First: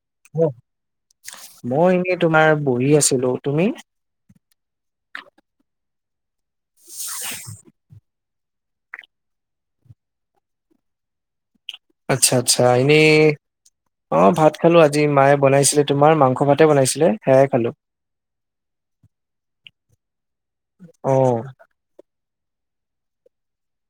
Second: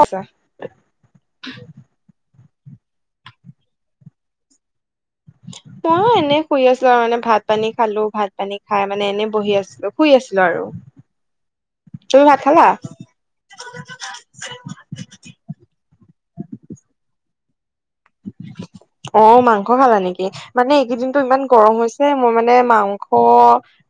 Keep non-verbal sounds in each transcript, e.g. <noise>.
অ‌ত মই এনেই তোমাৰ বহী আছিলো তুমি? মইয় এনে শুই আছো আৰু মানে ভাত পানী খালো ভাত পানী খাই মানে এনেই বহি আছিলো শুই আছিলো আৰু৷ তুমি ভাত আচ্ছা-আচ্ছা খালা এনেই অ ভাত খালো আ যি মায়ে বনাইছিলে তোমাৰ মাংস ভাতেে বনাইছিলে সেয়াই খালো৷ অ‌ মাংস খালা নেকি মানে অ এইকেইদিনটো ইমান গৰম হৈছে‌। এ মই মানে মাংস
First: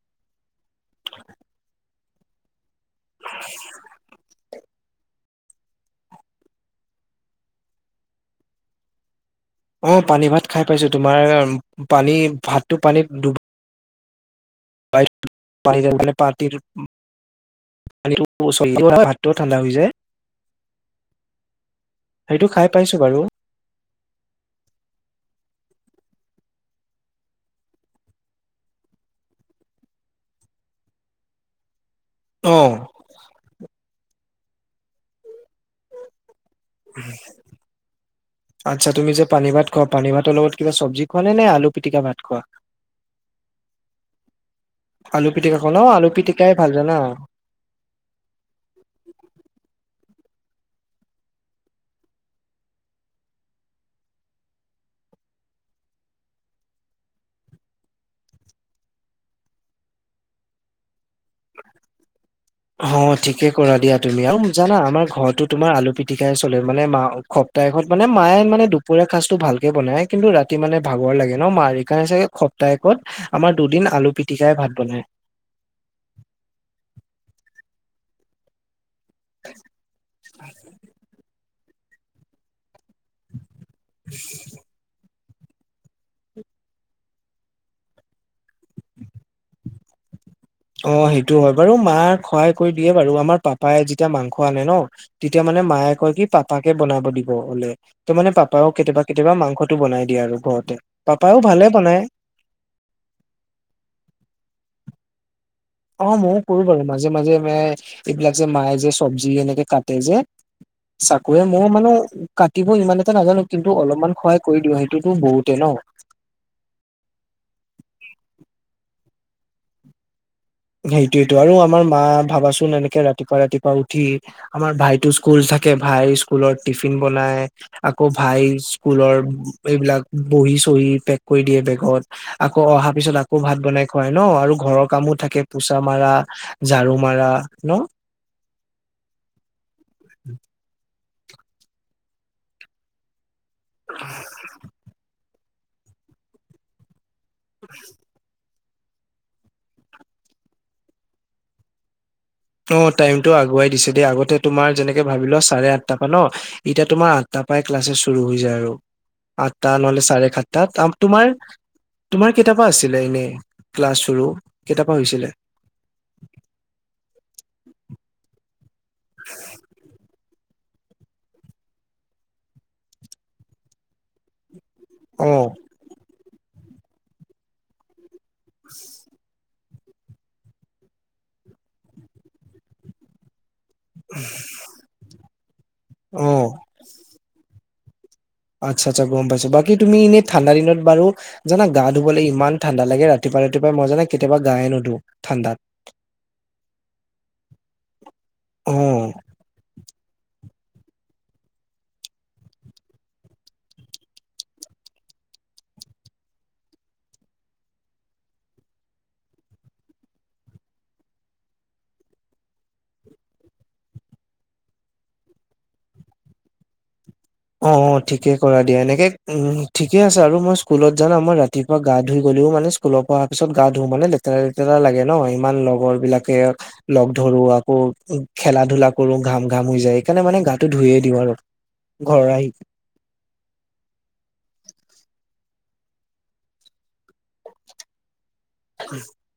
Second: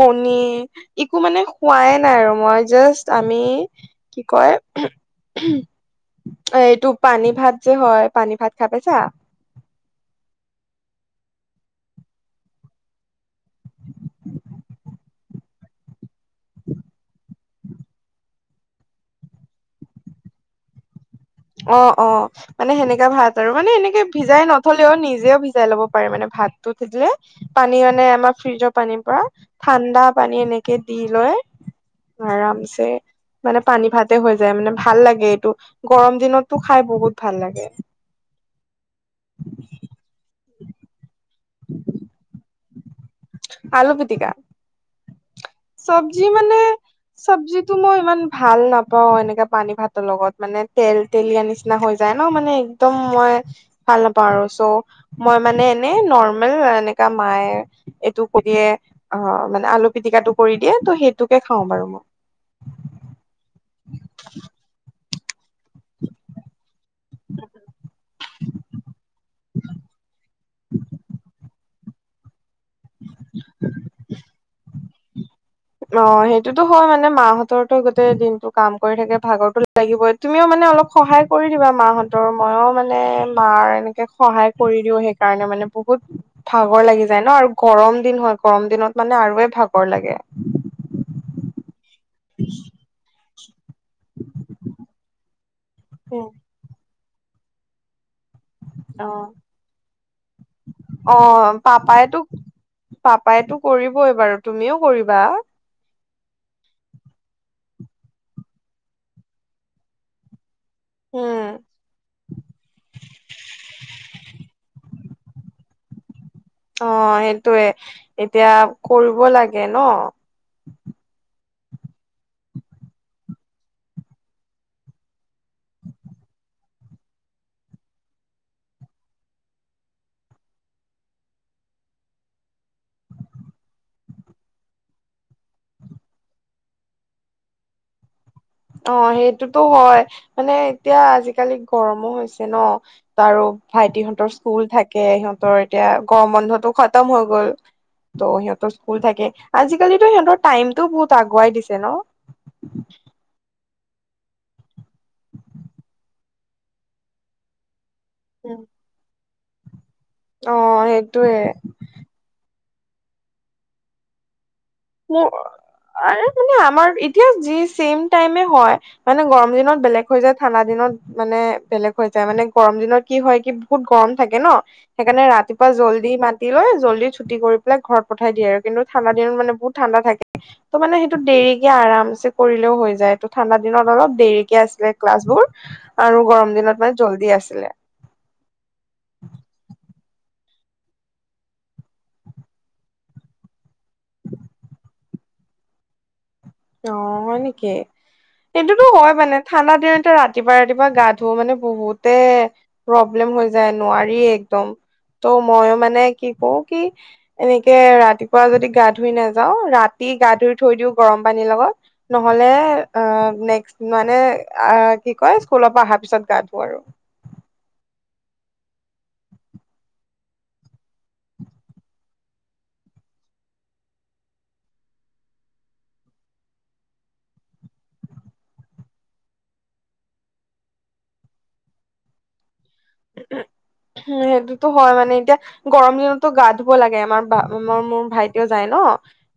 কণী একো মানে খোৱাই নাই আৰু মই জাষ্ট আমি কি হয়, এইটো পানী ভাত যে হয় পানী ভাত খাই পাইছা। অ' পানী ভাত খাই পাইছো তোমাৰ পানী ভাতটো পানীত ডুব <unintelligible> পানীটো পচন‌ দিয়া হয় ভাতটোও ঠাণ্ডা হৈ যায়। অ, অ, সেইটো খাই মানে পাইছো সেনেকা বাৰু ভাত আৰু মানে এনেকে ভিজাই নথলেও নিজেও ভিজাই লব পাৰে মানে ভাতটো থয় যে পানী মানে আমাৰ ফ্ৰিজৰ পানীৰ পৰা ঠাণ্ডা পানী এনেকে দি লৈ অ আৰামছে মানে পানী ভাতে হৈ যায় মানে ভাল লাগে এইটো গৰম দিনত তো খাই বহুত ভাল লাগে। আচ্ছা, তুমি যে পানী ভাত খোৱা পানী ভাতৰ লগত কিবা চব্জি খোৱা নে, নে আলু পিটিকা ভাত খোৱা? আলু পিটিকা। আলু পিটিকাখন চব্জি মানে চব্জি মই ইমান ভাল নাপাও এনেকে পানী ভাতৰ লগত মানে তেল তেলীয়া নিচিনা হৈ যায় ন মানে একদম মই ভাল নাপাওঁ আৰু চ' মই মানে এনে নৰ্মেল এনেকা মায়ে এইটো কৰি দিয়ে অ' মানে আলু পিটিকাটো কৰি দিয়ে ত সেইটোকে খাও বাৰু মই অ' ঠিকে কৰা দিয়া তুমি আৰু জানা আমাৰ ঘৰতো তোমাৰ আলু পিটিকা পিতিকাই চলে মানে মা সপ্তাহত মানে মায়ে মে দুপৰীয়া সাঁজটো ভালকে বনায়। কিন্তু ৰাতি মানে ভাগৰ লাগে ন মাৰ সেইকাৰণে চাগে সপ্তাহত আমাৰ দুদিন আলু পিটিকাই ভাত বনায়। অ' সেইটোতো হয় মানে মাহঁতৰতো গোটেই দিনটো কাম কৰি থাকে ভাগৰতো লাগিবই। তুমিও মানে অলপ সহায় কৰি দিবা মাহঁত মইয়ো মানে মাৰ এনেকে সহায় কৰি দিও সেইকাৰণে মানে বহুত ভাগৰ লাগি যায় ন আৰু গৰম দিন হয় গৰম দিনত মানে আৰুে ভাগৰ লাগে। অ' সেইটো হয় বাৰু মাক সহায় কৰি দিয়ে বাৰু আমাৰ পাপা পাপাই যেতিয়া মাংস আনে ন তেতিয়া মানে মায়ে কয় উম, কি পাপাকে বনাব দিব বোলে। ত' মানে পাপাও কেতিয়াবা, অ কেতিয়াবা মাংসটো বনাই দিয়ে আৰু ঘৰতে অ পাপাও ভালে বনায়। পাপাইতো পাপাইতো কৰিবই বাৰু তুমিও কৰিবা। অ' ময়ো কৰো বাৰু মাজে মাজে মায়ে এইবিলাক যে মায়ে যে চব্জি এনেকে কাটে যে উম চাকুৰে মই মানে কাটিব ইমান এটা নাজানো কিন্তু অলপমান সহায় কৰি দিওঁ সেই সেইতো বহুতে ন' অ' সেইটোয়ে এতিয়া কৰিব লাগে ন'। সেইটোয়েটো আৰু আমাৰ মা ভাবাচোন এনেকে ৰাতিপুৱা ৰাতিপুৱা উঠি আমাৰ ভাইতো স্কুল থাকে ভাই স্কুলত টিফিন বনাই আকৌ ভাই স্কুলৰ এইবিলাক বহি চহি পেক কৰি দিয়ে বেগত। আকৌ অহা পিছত আকৌ ভাত বনাই খুৱাই ন' আৰু ঘৰৰ কামো থাকে। পোচা মাৰা, ঝাৰু মাৰা ন'। অ' সেইটোতো হয় মানে এতিয়া আজিকালি গৰমো হৈছে ন। আৰু ভাইটিহঁতৰ স্কুল থাকে সিহঁতৰ এতিয়া গম বন্ধতো খতম হৈ গ'ল। ত' সিহঁতৰ স্কুল থাকে আজিকালিটো সিহঁতৰ টাইমটোও বহুত আগুৱাই দিছে ন। অ, টাইমতটো আগুৱাই দিছে দেই আগতে তোমাৰ যেনেকে ভাবি ল চাৰে আঠটা পা ন, এতিয়া তোমাৰ আ তাৰপাই ক্লাছছেচ চুৰো হয় যায় আৰু আঠটা মানে চাৰে অ সাতটাত তাৰ তোমাৰ সেইটোয়ে তোমাৰ কেতাপা আছিলে এনে ক্লাছ চুৰো। মোৰ আৰে মানে আমাৰ এতিয়া যি চেইম টাইমে হয়। মানে গৰম দিনত বেলেগ হৈ যায়। ঠাণ্ডা দিনত মানে বেলেগ হৈ যায় মানে গৰম দিনত কি হয় কি বহুত গৰম থাকে ন। সেইকাৰণে অ ৰাতিপুৱা জল্দি মাতি লৈ জল্দি চুটি কৰি পেলাই ঘৰত পঠাই দিয়ে আৰু কিন্তু ঠাণ্ডা দিনত মানে বহুত। ঠাণ্ডা থাকে ত মানে সেইটো দেৰিকে আৰামছে কৰিলেও হৈ যায় ত ঠাণ্ডা দিনত অলপ দেৰিকে আছিলে ক্লাছ বোৰ আৰু অ গৰম দিনত মানে জল্দি আছিলে। আচ্ছা আচ্ছা গম পাইছো, বাকী তুমি এনেই ঠাণ্ডা দিনত বাৰু জানা গা ধুবলৈ ইমান ঠাণ্ডা লাগে ৰাতিপুৱাই ৰাতিপুৱাই মই জানা কেতিয়াবা গায়ে নুধো ঠাণ্ডাত। অ হয় নিকি? অ এইটোতো হয় মানে ঠাণ্ডা দিনতে ৰাতিপুৱা - ৰাতিপুৱা গা ধো মানে বহুতে প্ৰব্লেম হৈ যায় নোৱাৰি একদম ত' মইও মানে কি কওঁ কি এনেকে ৰাতিপুৱা যদি গা ধুই নাযাওঁ, ৰাতি গা ধুই থৈ দিওঁ গৰম পানীৰ লগত। নহলে আ নেক্স মানে আ কি কয় স্কুলৰ পৰা অহাৰ পিছত গা ধো আৰু। অ ঠিকে কৰা দিয়া এনেকে উম ঠিকে আছে আৰু মই স্কুলত জানা মই ৰাতিপুৱা গা ধুই গ'লেও মানে স্কু তুলৰ পৰা অহাৰ পিছত গা ধুও মানে লেতেৰা - লেতেৰা লাগে ন ইমান লগৰবিলাকে লগ ধৰো আকৌ খেলা - ধূলা কৰো, ঘাম - ঘাম হৈ যায় সেইকাৰণে মানে গাটো ধুয়ে দিওঁ আৰু। ঘৰ আহি। <inaudible> উম সেইটোতো হয় মানে এতিয়া গৰম দিনতো গা ধুব লাগে আমাৰ আমাৰ মোৰ ভাইত কিয় যায় ন।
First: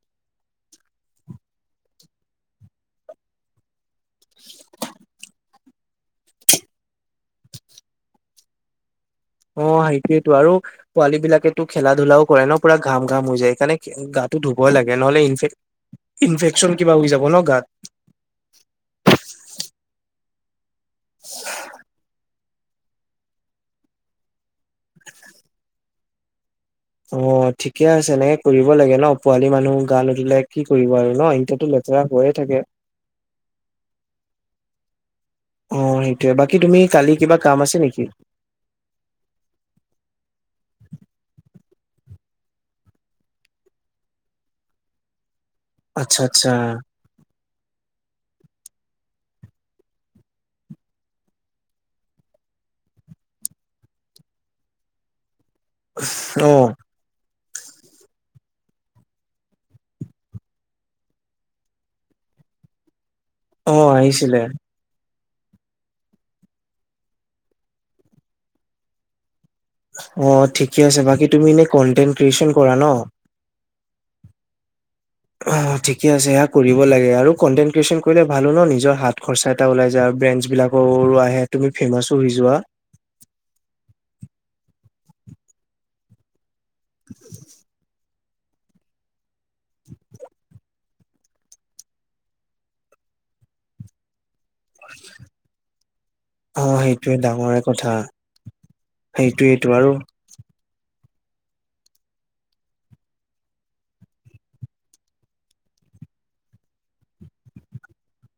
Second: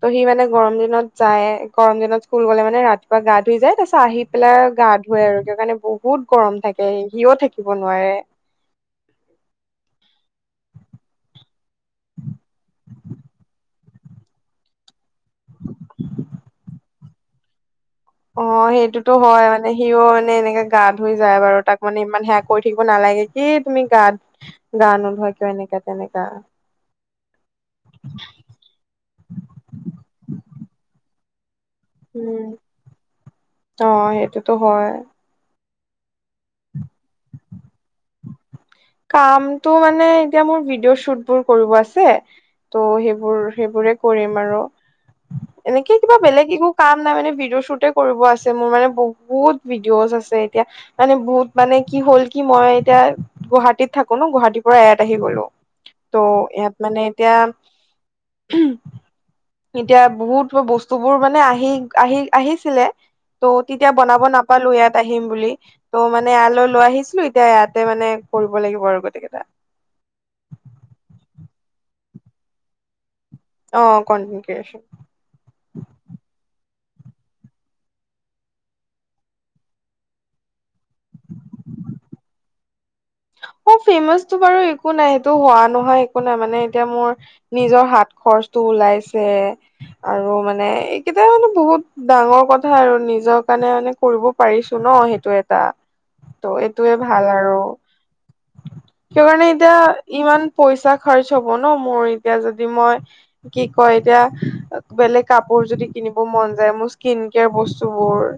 ত সি মানে গৰম দিনত যায় গৰম দিনত স্কুল গ'লে মানে ৰাতিপুৱা গা ধুই যায় তাৰ পাছত আহি পেলাই গা ধুৱে আৰু কি কাৰণে বহুত গৰম থাকে, সিও থাকিব নোৱাৰে। অ সেইটোয়েতো আৰু পোৱালীবিলাকেতো খেলা - ধূলাও কৰে ন পুৰা ঘাম - ঘাম হৈ যায় সেইকাৰণে গাটো ধুবই লাগে, নহলে ইনফেক ইনফেকচন কিবা হৈ যাব ন গাত। অ সেইটোতো হয় মানে সিও মানে এনেকে গা ধুই যায় বাৰু তাক মানে ইমান হেয়াক কৰি থাকিব নালাগে কি তুমি গাত গা নোধোৱা কিয় এনেকা তেনেকা। অ ঠিকে আছে এনেকে কৰিব লাগে ন, পোৱালি মানুহ গা নোধোলে কি কৰিব আৰু ন ইসোঁতেটো উম, অ সেইটোতো হয়। অ সেইটোয়ে, বাকী তুমি কালি কিবা কাম আছে নিকি? কামটো মানে এতিয়া মোৰ ভিডিঅ' শ্বুটবোৰ কৰিব আছে ত' সেইবোৰ সেইবোৰে কৰিম আৰু, এনেকেই কিবা আচ্ছা বেলেগ আচ্ছা একো কাম নাই মানে ভিডিঅ' শ্বুটে কৰিব আছে, মোৰ মানে বহুত ভিডিঅ'জ আছে এতিয়া মানে বহুত মানে কি হ'ল কি মই এতিয়া গুৱাহা টীত থাকো ন গুৱাহাটীৰ পৰা ইয়াত আহি গলো, ত অ ইয়াত মানে এতিয়া উমহো। এতিয়া বহুত বস্তুবোৰ মানে আহি - আহি আহিছিলে। ত অ তেতিয়া বনাব আহিছিলে নাপালো ইয়াত। আহিম বুলি, ত' মানে ইয়ালৈ লৈ আহিছিলো এতিয়া ইয়াতে মানে কৰিব লাগিব আৰু গোটেইকেইটা। অ ঠিকে আছে, বাকী তুমি এনেই কন্টেণ্ট ক্ৰিয়েচন কৰা ন? অ কন্টেণ্ট ক্ৰিয়েচন। অহ, ঠিকে আছে সেয়া কৰিব লাগে আৰু কন্টেণ্ট ক্ৰিয়েচন কৰিলে ভালো ন নিজৰ হাত খৰচা এটা ওলাই যা ব্ৰেণ্ছ বিলাকৰো আহে তুমি ফেমাচো হৈ যোৱা। অ ফেমাচটো বাৰু একো নাই সেইটো হোৱা নোহোৱা একো নাই মানে এতিয়া মোৰ নিজৰ হাত খৰচটো ওলাইছে। আৰু মানে এইকেইটা মানে বহুত ডাঙৰ কথা আৰু নিজৰ কাৰণে মানে কৰিব পাৰিছো। টো ন সেইটো এটা, অ ত' এইটোয়ে সেইটোৱে ভাল আৰু। ডাঙৰে কথা সেইকাৰণে সেইটোয়েইটো আৰু এতিয়া ইমান পইচা খাৰচ হব ন মোৰ এতিয়া যদি মই কি কয় এতিয়া বেলেগ কাপোৰ যদি কিনিব মন যায় মোৰ স্কিন কেয়াৰ বস্তুবোৰ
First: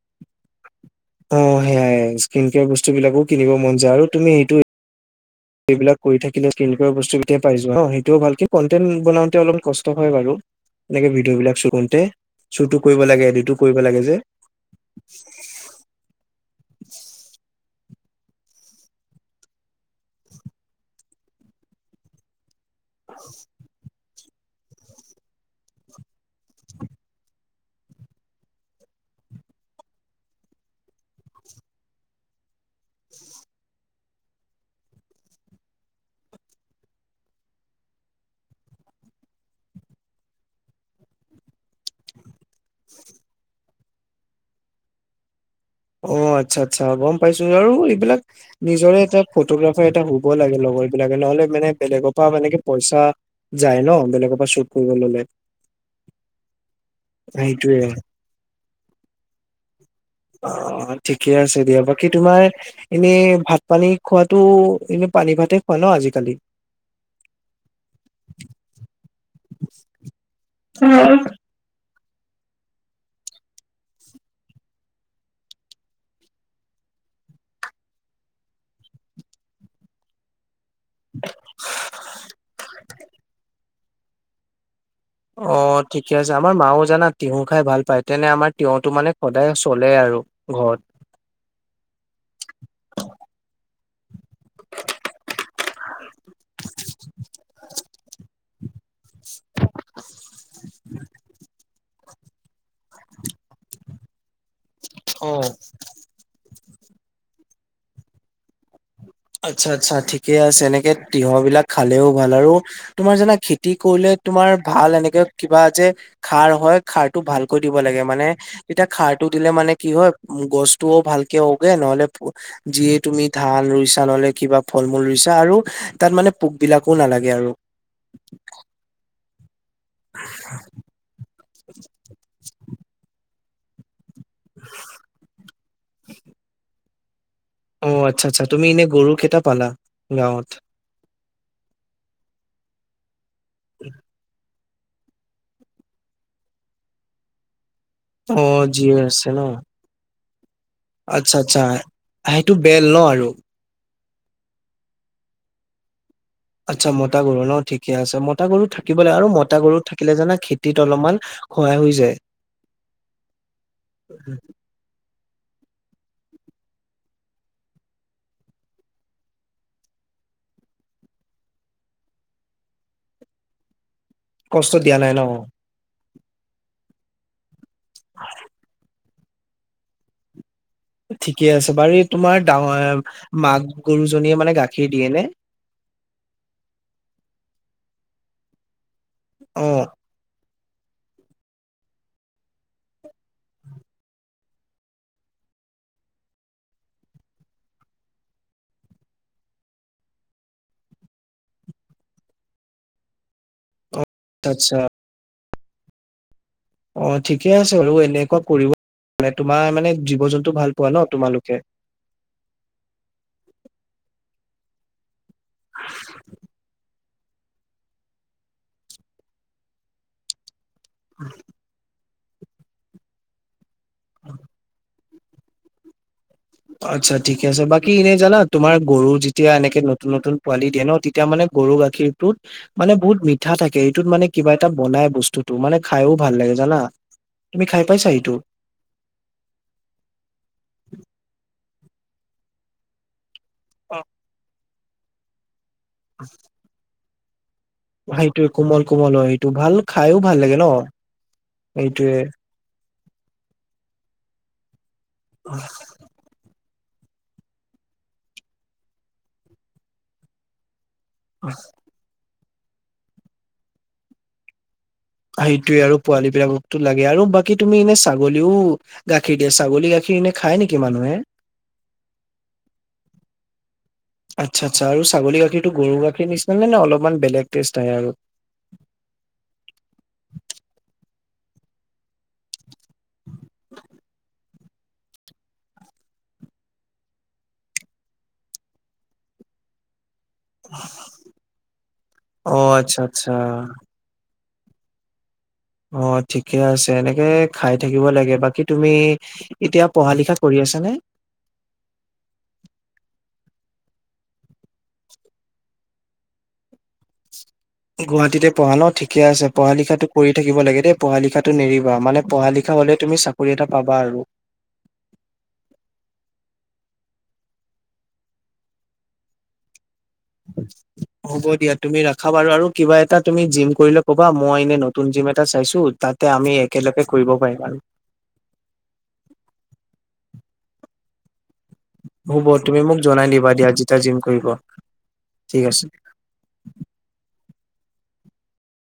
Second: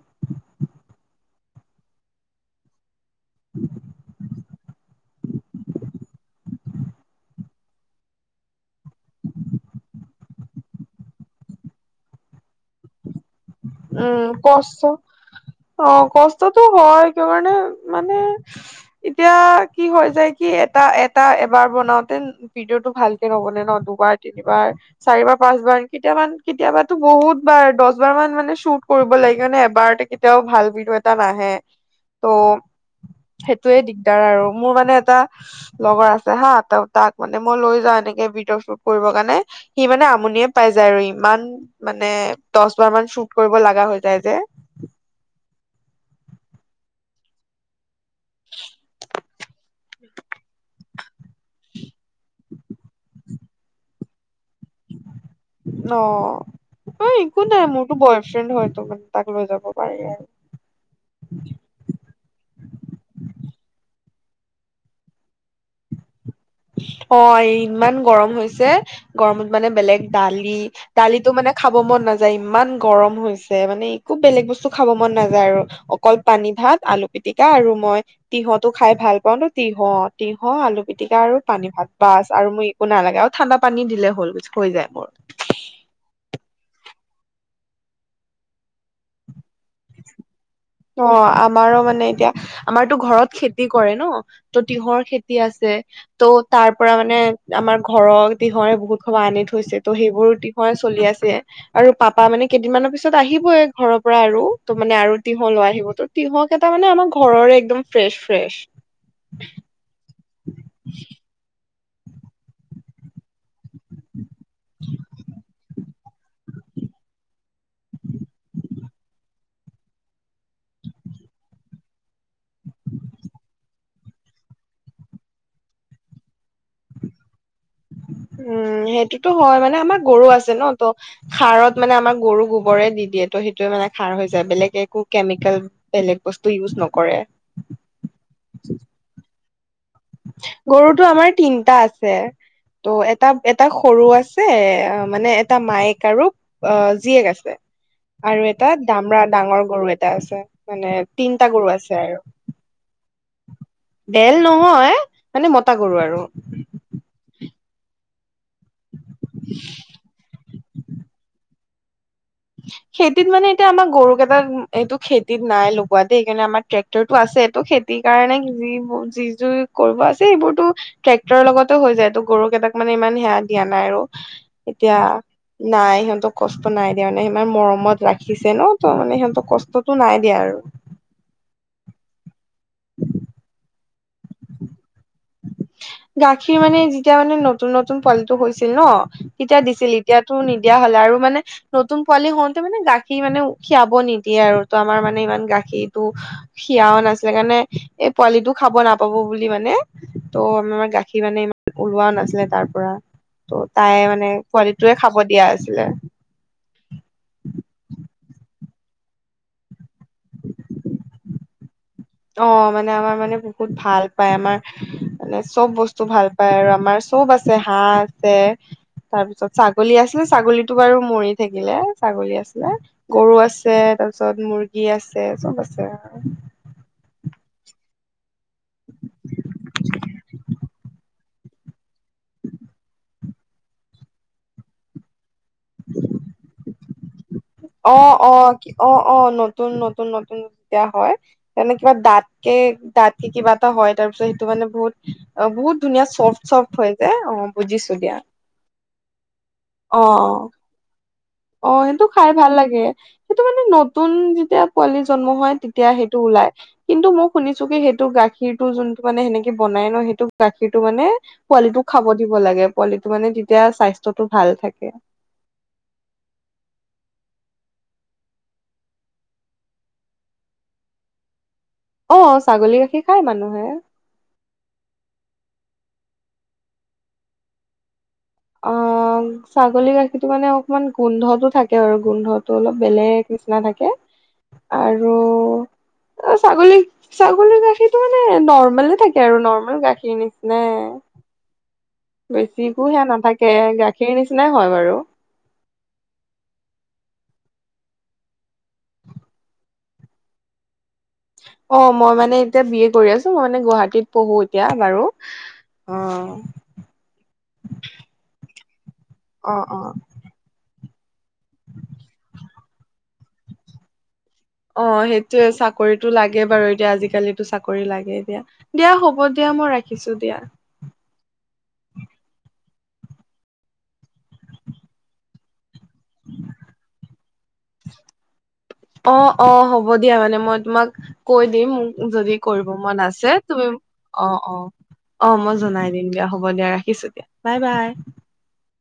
অ সেয়াই স্কিন কেয়াৰ বস্তুবিলাকো কিনিব মন যায় আৰু তুমি সেইটো সেইবিলাক কৰি থাকিলে সেই বস্তুকেই পাই যোৱা সেইটোও ভালকে কনটেন্ট বনাওঁতে অলপ কষ্ট হয় বাৰু। এনেকে ভিডিঅ'বিলাক শ্বু কৰোঁতে শ্বুতটো কৰিব লাগে এদিটো উম কষ্ট, অ কষ্টতো হয় কিয় কাৰণে মানে এতিয়া কি হৈ যায় কি এটা এটা এবাৰ বনাওতে ভিডিঅ'টো ভালকে ন'বনে ন দুবাৰ তিনিবাৰ, চাৰিবাৰ, পাঁচবাৰ কেতিয়ামান কেতিয়াবাটো বহুতবাৰ দশবাৰ মান মানে সু টোট কৰিব লাগে মানে এবাৰতে কেতিয়াও ভাল ভিডিঅ' এটা নাহে ত' সেইটোয়ে দিগদাৰ আৰু মোৰ মানে এটা, লগৰ আছে হা ত তাক মানে মই লৈ যাওঁ এনেকে ভিডিঅ' শ্বুট কৰিব কাৰণে। সি মানে আমনিয়ে পাই যায় আৰু ইমান মানে দহ বাৰ মান শ্বুট কৰিব লগা হৈ যায় যে। অ আচ্ছা আচ্ছা গম পাইছো আৰু এইবিলাক নিজৰে এটা ফটোগ্ৰাফাৰ এটা হ'ব লাগে লগৰ, বিলাকে নহলে মানে বেলেগৰ পৰা মানে কি পইচা যায় ন বেলেগৰ পৰা চু অ অ একো নাই সেইটোয়ে মোৰতো বয়, হয়তো মানে তাক লৈ যাব পাৰি আৰু অ অ ঠিকে আছে দিয়া বাকী তোমাৰ। এনেই ভাত পানী খোৱাতো এনে পানী ভাতে খোৱা ন আজিকালি। অ ইমান গৰম হৈছে গৰমত মানে বেলেগ দালি দালিটো মানে। খাব মন নাযায় ইমান গৰম হৈছে মানে একো বেলেগ বস্তু খাব মন নাযায় আৰু অকল পানী ভাত আলু পিতিকা আৰু মই, তিঁহতটো খাই ভাল পাও ন তিঁহ তিঁহ আলু, পিটিকা আৰু পানী ভাত বাছ আৰু মোৰ একো নালাগে আৰু ঠাণ্ডা পানী দিলে হ'ল হৈ যায় মোৰ। অ ঠিকে আছে আমাৰ মাও জানা তিয়ঁহ খাই ভাল পায় তেনে আমাৰ তিয়টো মানে সদায় চলে আৰু ঘৰত, অ আমাৰো মানে এতিয়া। আমাৰতো ঘৰত খেতি কৰে ন ত তিহৰ খেতি আছে। ত' তাৰ পৰা মানে আমাৰ ঘৰৰ দিহৰে বহুত খবা আনি থৈছে ত' সেইবোৰ, হয় চলি আছে। আৰু পাপা মানে কেইদিনমানানৰ পিছত আহিবই ঘৰৰ পৰা আৰু ত মানে আৰু অ' তিয়হ লৈ আহিব তো। তিহক কেটা মানে আমাৰ ঘৰৰে একদম ফ্ৰেছ ফ্ৰেছ। আচ্ছা আচ্ছা ঠিকে আছে এনেকে তিয়হ বিলাক। খালেও ভাল আৰু তোমাৰ জান খেতি কৰিলে তোমাৰ ভাল এনেকে কিবা যে। খাৰ হয় খাৰটো ভালকৈ দিব লাগে মানে। তেতিয়া খাৰটো দিলে মানে কি হয় উ গছতটোও ভালকে ওগে নহলে, যিয়ে তুমি ধাল ৰুইছ আনলে কিবা ফল মূল ৰুইছা আৰু তাত মানে পোক বিলাকো নালাগে আৰু উম সেইটোতো হয় মানে আমাৰ গৰু আছে ন ত সাৰত মানে আমাৰ গৰু গো, বৰে দি দিয়ে ত সেইটোয়ে মানে খাৰ হৈ যায় বেলেগ একো কেমিকেল বেলেগ বস্তু ইউজ নকৰে। অ আচ্ছা আচ্ছা তুমি এনেই গৰু কেইটা পালা গাঁৱত। গৰুতটো আমাৰ তিনটা আছে ত এটা এটা সৰু আছে। মানে এটা মায়েক আৰু অ জীয়েক আছে। অ আৰু এটা যিয়ে দামৰা আছে ন ডাঙৰ গৰু এটা আছে মানে তিনটা গৰু আছে আৰু টো বেল ন আৰু বেল নহয় মানে মতা গৰু আৰু আচ্ছা মতা গৰু ন ঠিকেই আছে মতা গৰু থাকিব লাগে আৰু মতা গৰু থাকিলে জানা খেতিত অলপমান, সহায় হৈ যায়। খেতিত মানে এতিয়া আমাৰ গৰু কেটাত, এইটো খেতিত নাই লগোৱাতে সেইকাৰণে আমাৰ ট্ৰেক্টৰটো আছে টো খেতিৰ কাৰণে যোৰ যি যোৰ, কৰিব আছে এইবোৰতো ট্ৰেক্টৰ লগতে হৈ যায় টো গৰু কেইটাক মানে ইমান সেৱা দিয়া নাই আৰু কষ্ট দিয়া এতিয়া নাই ন নাই সিহঁতক কষ্ট নাই দিয়া মানে সিমান মৰম। ত ৰাখিছে ন ত মানে সিহতৰ কষ্টতটো নাই দিয়া আৰু ঠিকে আছে বাৰু এই তোমাৰ ডাঙৰ মাক গৰুজনীয়ে মানে গাখীৰ দিয়ে নে। গাখীৰ মানে যেতিয়া মানে নতুন নতুন পুৱালিটো হৈছিল ন তেতিয়া অ দিছিল। এতিয়াতো নিদিয়া হলা আৰু মানে, নতুন পোৱালি হওঁতে মানে গাখীৰ মানে উ খিয়াব নিদিয়ে আৰু তো আমাৰ মানে ইমান গাখীৰটো, সিয়াও নাছিলে কাৰণে এই পোৱালিটো খাব নাপাব বুলি মানে, ত' আম আমাৰ গাখীৰ মানে ইমান ওলোৱা নাছিলে তাৰ পৰা অ তাই মানে, আচ্ছা এ আচ্ছা। পোৱালিটোয়ে খাব দিয়া আছিলে। অঁ, ঠিকে আছে বাৰু এনেকুৱা কৰিব মে তোমাৰ মানে জীৱ জন্তু ভাল পোৱা ন তোমালোকে। অ মানে আমাৰ মানে বহুত ভাল পায়, আমাৰ মানে চব বস্তু ভাল পায় আৰু আমাৰ- চব আছে, হাঁহ আছে তাৰপিছত ছাগলী আছিলে ছাগলীতো বাৰু মৰি থাকিলে। ছাগলী আছিলে, গৰু আছে তাৰপিছত মুৰ্গী আছে চব আছে আৰু। আচ্ছা ঠিকে আছে, বাকী এনে জানা তোমাৰ গৰু যেতিয়া এনেকে নতুন নতুন পোৱালি দিয়ে ন- এতিয়া মানে গৰু গাখীৰটোত মানে বহুত মিঠা থাকে এইটোত মানে কিবা এটা বনাই বস্তু- টো, মানে খাইও ভাল লাগে জানা। তুমি খাই পাইছা অঁ এইটো অঁ অঁ অঁ নতুন নতুন নতুন যেতিয়া হয় তেনে কিবা দাঁতকে দাঁত- কিবা এটা হয়, অ তাৰ পিছত সেইটো মানে বহুত অ বহুত ধুনীয়া চফ্ট চফ্ট হয় যে অঁ। সেইটোৱে কোমল কোমল অঁ সেইটো ভাল খাইওঁ ভাল লাগে ন। অঁ সেইটো সেইটোয়ে খাই ভাল লাগে সেইটো মানে নতুন যেতিয়া- পোৱালি জন্ম হয়, তেতিয়া সেইটো ওলায়। কিন্তু মই শুনিছো কি সেইটো গাখীৰটো যোনটো মানে সেনেকে বনাই ন সেইটো গাখীৰটো মানে- পোৱালিটোক খাব দিব লাগে, পোৱালিটো মানে তেতিয়া স্বাস্থ্যটো ভাল থাকে। সেইটোয়ে আৰু পোৱালী বিলাককতো লাগে আৰু বাকী তুমি এনে ছাগলীও- গাখীৰ দিয়ে ছাগলী গাখীৰ এনে খায় নেকি মানুহে। অঁ ছাগলী গাখীৰ খাই মানুহে। আচ্ছা আচ্ছা ছাগলী গাখীৰটো গৰু গাখীৰ নিচিনা নে অলপমান বেলেগ টেষ্ট হয় আৰু। অ <inaudible> ছাগলী গাখীৰতটো মানে অকমান গোন্ধতটো থাকে আৰু গোন্ধতো অলপ বেলেগ নিচিনা থাকে। আৰু- অ ছাগলী ছাগলীৰ গাখীৰটো মানে নৰ্মলে থাকে আৰু, নৰ্মেল গাখীৰ নিচিনা- <inaudible> অ বেছি আচ্ছা সেয়া আচ্ছা নাথাকে, গাখীৰ নিচিনাই হয় বাৰু। অঁ ঠিকে আছে, এনেকে খাই থাকিব লাগে বাকী তুমি- এতিয়া পঢ়া লিখা কৰি আছা নে? অঁ মই মানে এতিয়া বিএ কৰি আছো মানে গুৱাহাটীত পঢ়ো এতিয়া বাৰু। অঁ গুৱাহাটীতে পঢ়া ন ঠিকে আছে, অ পঢ়া লিখাতো কৰি থাকিব লাগে দেই পঢ়া লিখাত- টো নেৰিবা, মানে পঢ়া লিখা হ'লে তুমি চাকৰি এটা পাবা আৰু। অঁ সেইটোৱে চাকৰিটো লাগে বাৰু এতিয়া আজিকালিতো চাকৰি লাগে এতিয়া। দিয়া হ'ব দিয়া মই ৰাখিছো দিয়া। <inaudible> হ'ব দিয়া তুমি ৰাখা বাৰু আৰু কিবা এটা তুমি জিম কৰিলে কবা মই এনে নতুন জিম এটা চাইছো। তাতে আমি একেলগে কৰিব পাৰিম আৰু। অঁ অঁ হ'ব দিয়া মানে মই তোমাক কৈ দিম। যদি হ'ব কৰিব তুমি মোক মন জনাই আছে, দিবা তুমি দিয়া যেতিয়া জিম অঁ কৰিব অঁ। অঁ মই ঠিক আছে। জনাই দিম দিয়া হ'ব দিয়া ৰাখিছো দিয়া বাই বাই।